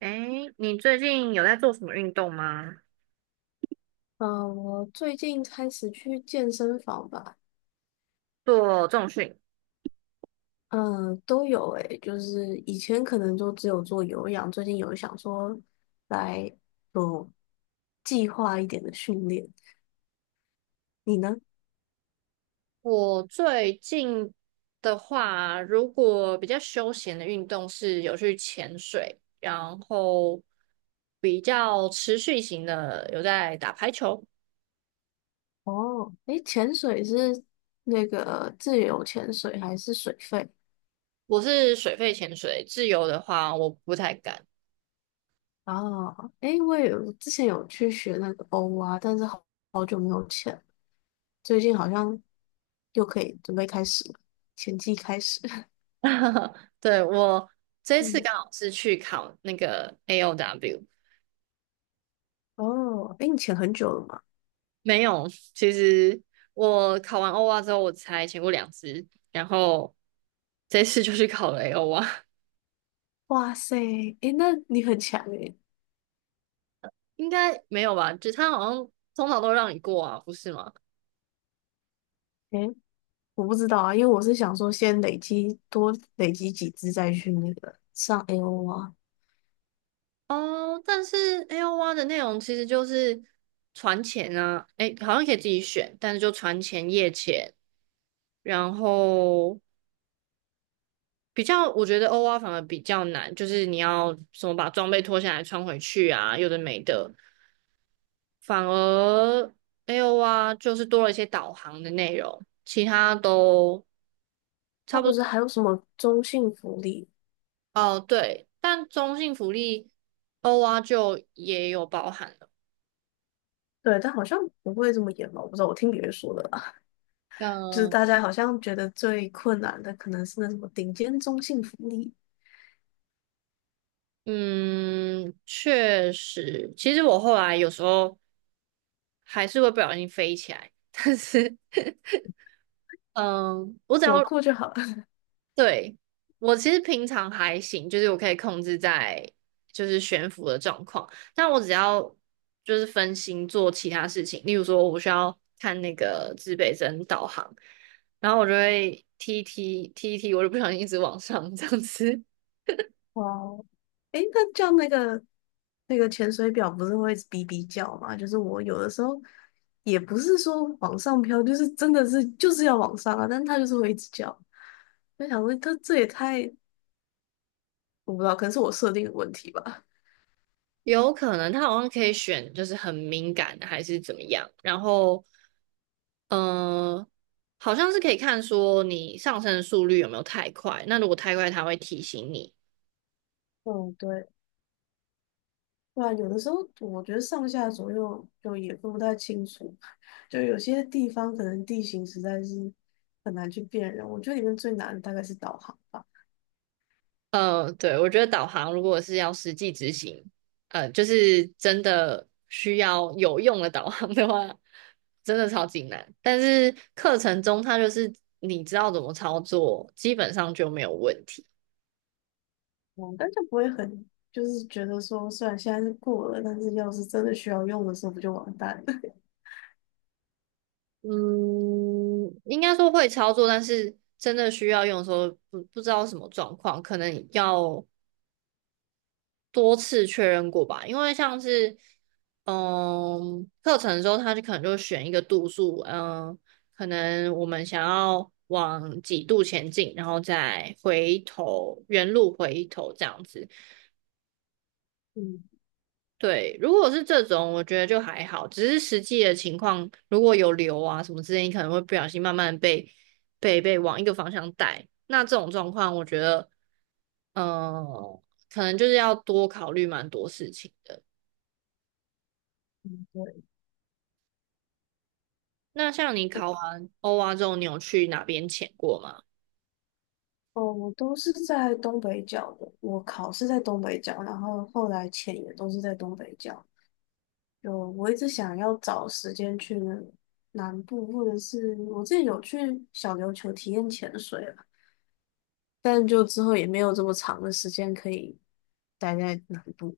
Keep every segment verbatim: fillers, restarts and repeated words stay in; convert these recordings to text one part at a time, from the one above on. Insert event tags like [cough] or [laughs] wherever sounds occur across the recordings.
诶，你最近有在做什么运动吗？嗯，我最近开始去健身房吧，做重训？嗯，都有诶，就是以前可能就只有做有氧，最近有想说来有计划一点的训练。你呢？我最近的话，如果比较休闲的运动是有去潜水，然后比较持续型的有在打排球。哦，诶，潜水是那个自由潜水还是水肺？我是水肺潜水，自由的话我不太敢。哦，诶，我也有之前有去学那个欧啊，但是好好久没有潜了最近好像又可以准备开始了，潜季开始。[laughs] [laughs] 对，我这次嗯刚好是去考那个 A O W。哦，哎，你潜很久了吗？没有，其实我考完欧蛙之后，我才潜过两次，然后这次就去考了 A O 蛙。哇塞，哎，那你很强哎。[laughs] 应该没有吧？就他好像通常都让你过啊，不是吗？哎，我不知道啊，因为我是想说先累积多累积几只再去那个上 A O 啊。哦，但是 A O 蛙的内容其实就是船潜啊，诶，好像可以自己选，但是就船潜、夜潜，然后比较，我觉得欧蛙反而比较难，就是你要什么把装备脱下来穿回去啊，有的没的。反而 A O R 就是多了一些导航的内容，其他都差那不不是多。还有什么中性福利？哦，对，但中性福利 O R 就也有包含了。对，但好像不会这么严吧？我不知道，我听别人说的啦。[laughs] 就是嗯大家好像觉得最困难的可能是那什么顶尖中性福利，嗯，确实，其实我后来有时候还是会不小心飞起来，但是嗯，我只有要过就好。了。对，我其实平常还行，就是我可以控制在就是悬浮的状况，但我只要就是分心做其他事情，例如说我需要看那个指北针导航，然后我就会踢一踢踢一踢，我就不小心一直往上这样子。哇哦，诶，那叫那个那个潜水表不是会哔哔叫吗？就是我有的时候也不是说往上飘，就是真的是就是要往上啊，但它就是会一直叫。我想问，它这也太我不知道，可能是我设定的问题吧。有可能他好像可以选就是很敏感的还是怎么样，然后嗯、呃好像是可以看说你上升的速率有没有太快，那如果太快他会提醒你。嗯，对，对啊，有的时候我觉得上下左右就也分不太清楚，就有些地方可能地形实在是很难去辨认。我觉得里面最难的大概是导航吧。嗯，对，我觉得导航如果是要实际执行，呃，就是真的需要有用的导航的话，真的超级难。但是课程中它就是你知道怎么操作，基本上就没有问题。嗯，但就不会很，就是觉得说，虽然现在是过了，但是要是真的需要用的时候，不就完蛋了？[laughs] 嗯，应该说会操作，但是真的需要用的时候不不知道什么状况，可能要多次确认过吧，因为像是嗯课程的时候，他就可能就选一个度数，嗯，可能我们想要往几度前进，然后再回头原路回头这样子。嗯，对，如果是这种，我觉得就还好，只是实际的情况，如果有流啊什么之类，你可能会不小心慢慢被被被往一个方向带。那这种状况，我觉得，嗯、可能就是要多考虑蛮多事情的。对，那像你考完欧蛙之后，你有去哪边潜过吗？哦，我都是在东北角的，我考是在东北角，然后后来潜也都是在东北角。就我一直想要找时间去南部，或者是我自己有去小琉球体验潜水了，但就之后也没有这么长的时间可以待在南部。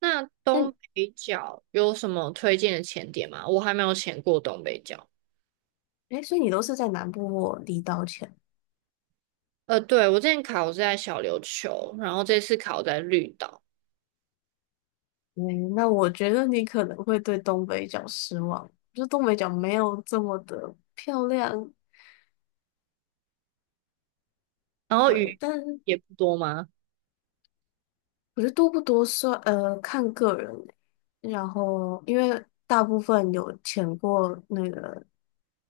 那那，东北角有什么推荐的潜点吗？我还没有潜过东北角。哎，所以你都是在南部或离岛潜？呃，对，我之前考是在小琉球，然后这次考在绿岛，嗯，那我觉得你可能会对东北角失望，就东北角没有这么的漂亮，然后对，鱼但是也不多吗？我觉得多不多算，呃，看个人欸然后，因为大部分有潜过那个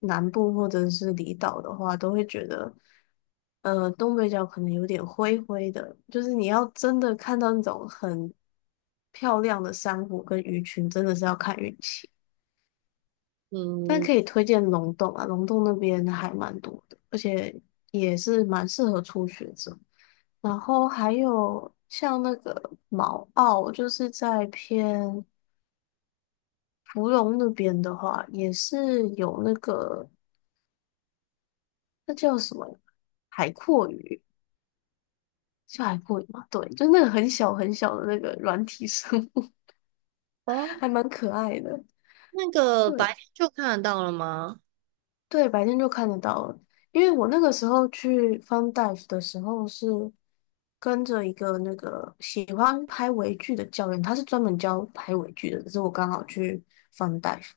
南部或者是离岛的话，都会觉得，呃，东北角可能有点灰灰的，就是你要真的看到那种很漂亮的珊瑚跟鱼群，真的是要看运气。但嗯，可以推荐龙洞啊，龙洞那边还蛮多的，而且也是蛮适合初学者。然后还有像那个毛澳，就是在偏芙蓉那边的话，也是有那个那叫什么海阔鱼，叫海阔鱼吗？对，就是那个很小很小的那个软体生物，哦，[laughs] 还蛮可爱的。那个白对。天就看得到了吗？对，白天就看得到了。因为我那个时候去 Fun Dive 的时候，是跟着一个那个喜欢拍微距的教练，他是专门教拍微距的。只是我刚好去 Fun Dive，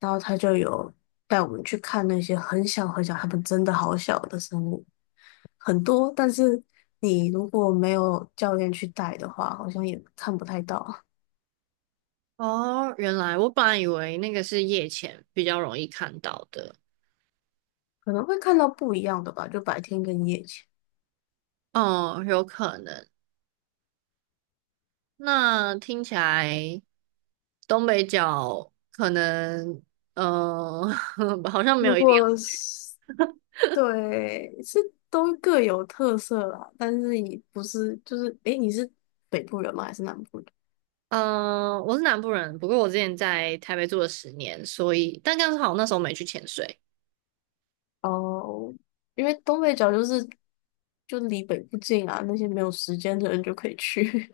然后他就有带我们去看那些很小很小，他们真的好小的生物，很多。但是你如果没有教练去带的话，好像也看不太到，哦，原来我本来以为那个是夜潜比较容易看到的。可能会看到不一样的吧，就白天跟夜间。哦，有可能。那听起来东北角可能，嗯、[laughs] 好像没有如一定。果是对，是都各有特色啦，但是你不是就是，诶，你是北部人吗？还是南部人？嗯、我是南部人，不过我之前在台北住了十年，所以但刚好那时候没去潜水。哦，因为东北角就是就离北部近啊，那些没有时间的人就可以去。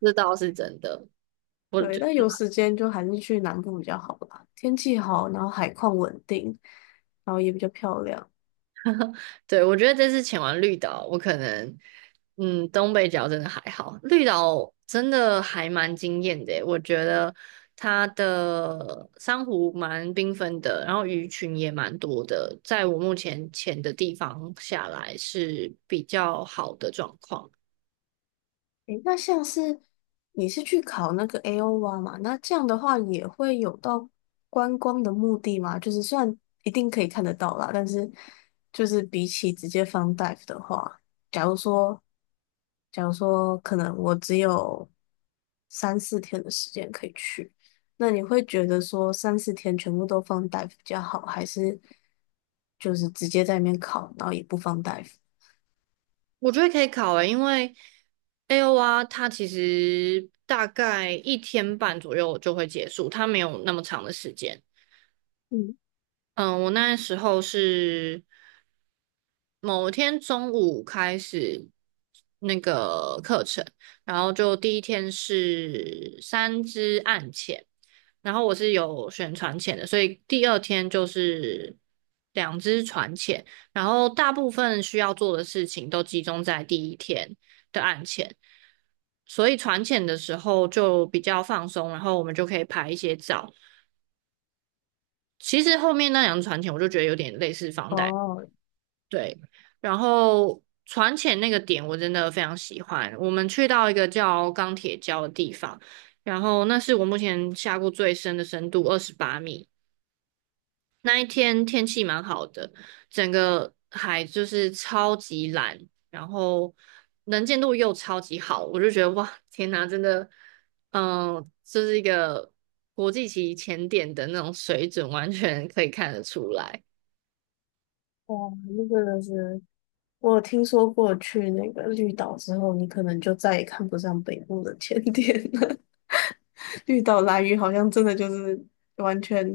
这倒是真的。[laughs] 我对，但有时间就还是去南部比较好吧，天气好，然后海况稳定，然后也比较漂亮。对，我觉得这次潜完绿岛，我可能，嗯，东北角真的还好，绿岛真的还蛮惊艳的耶，我觉得它的珊瑚蛮缤纷的，然后鱼群也蛮多的，在我目前潜的地方下来是比较好的状况。诶，那像是你是去考那个 A O R 嘛？那这样的话也会有到观光的目的吗？就是虽然一定可以看得到啦，但是就是比起直接放 dive 的话，假如说，假如说可能我只有三四天的时间可以去，那你会觉得说三四天全部都放 dive 比较好，还是就是直接在里面考，然后也不放 dive？我觉得可以考诶，因为 A O R 它其实大概一天半左右就会结束，它没有那么长的时间。嗯，嗯，我那时候是某天中午开始那个课程，然后就第一天是三支暗潜，然后我是有选船潜的，所以第二天就是两支船潜，然后大部分需要做的事情都集中在第一天的暗潜，所以船潜的时候就比较放松，然后我们就可以拍一些照。其实后面那两支船潜我就觉得有点类似房贷。哦，对，然后船潜那个点我真的非常喜欢。我们去到一个叫钢铁礁的地方，然后那是我目前下过最深的深度，二十八米。那一天天气蛮好的，整个海就是超级蓝，然后能见度又超级好，我就觉得哇，天哪，真的，嗯、这是一个国际级潜点的那种水准，完全可以看得出来。哇，那个是。我有听说过去那个绿岛之后，你可能就再也看不上北部的甜点了。[laughs] 绿岛蓝鱼好像真的就是完全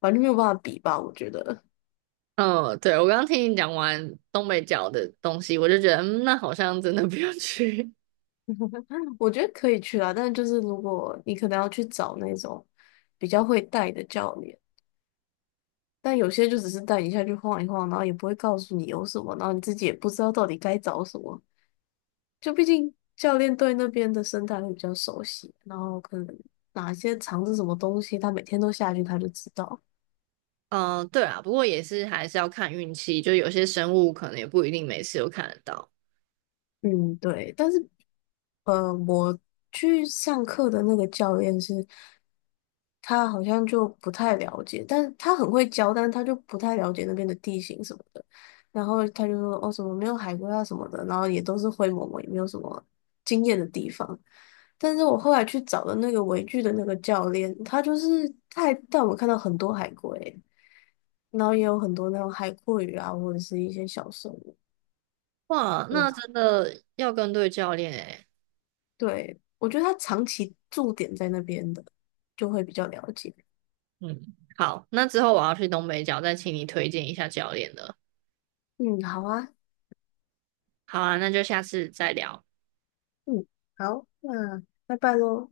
完全没有办法比吧，我觉得。嗯，对，我刚刚听你讲完东北角的东西，我就觉得，嗯，那好像真的不用去。 [laughs] 我觉得可以去啊，但是就是如果你可能要去找那种比较会带的教练，但有些就只是带你下去晃一晃，然后也不会告诉你有什么，然后你自己也不知道到底该找什么。就毕竟教练对那边的生态会比较熟悉，然后可能哪些藏着什么东西，他每天都下去，他就知道。[laughs]。嗯，对啊，不过也是还是要看运气，就有些生物可能也不一定每次都看得到。嗯，对。但是呃，我去上课的那个教练是，他好像就不太了解，但是他很会教，但是他就不太了解那边的地形什么的。然后他就说：“哦，什么没有海龟啊什么的，然后也都是灰蒙蒙，也没有什么惊艳的地方。”但是我后来去找了那个围剧的那个教练，他就是他还带我们看到很多海龟，然后也有很多那种海蛞蝓啊，或者是一些小生物。哇，那真的要跟对教练诶。对，我觉得他长期驻点在那边的，就会比较了解。嗯，好，那之后我要去东北角，再请你推荐一下教练了。嗯，好啊，好啊，那就下次再聊，嗯，好，那拜拜喽。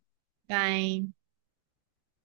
拜。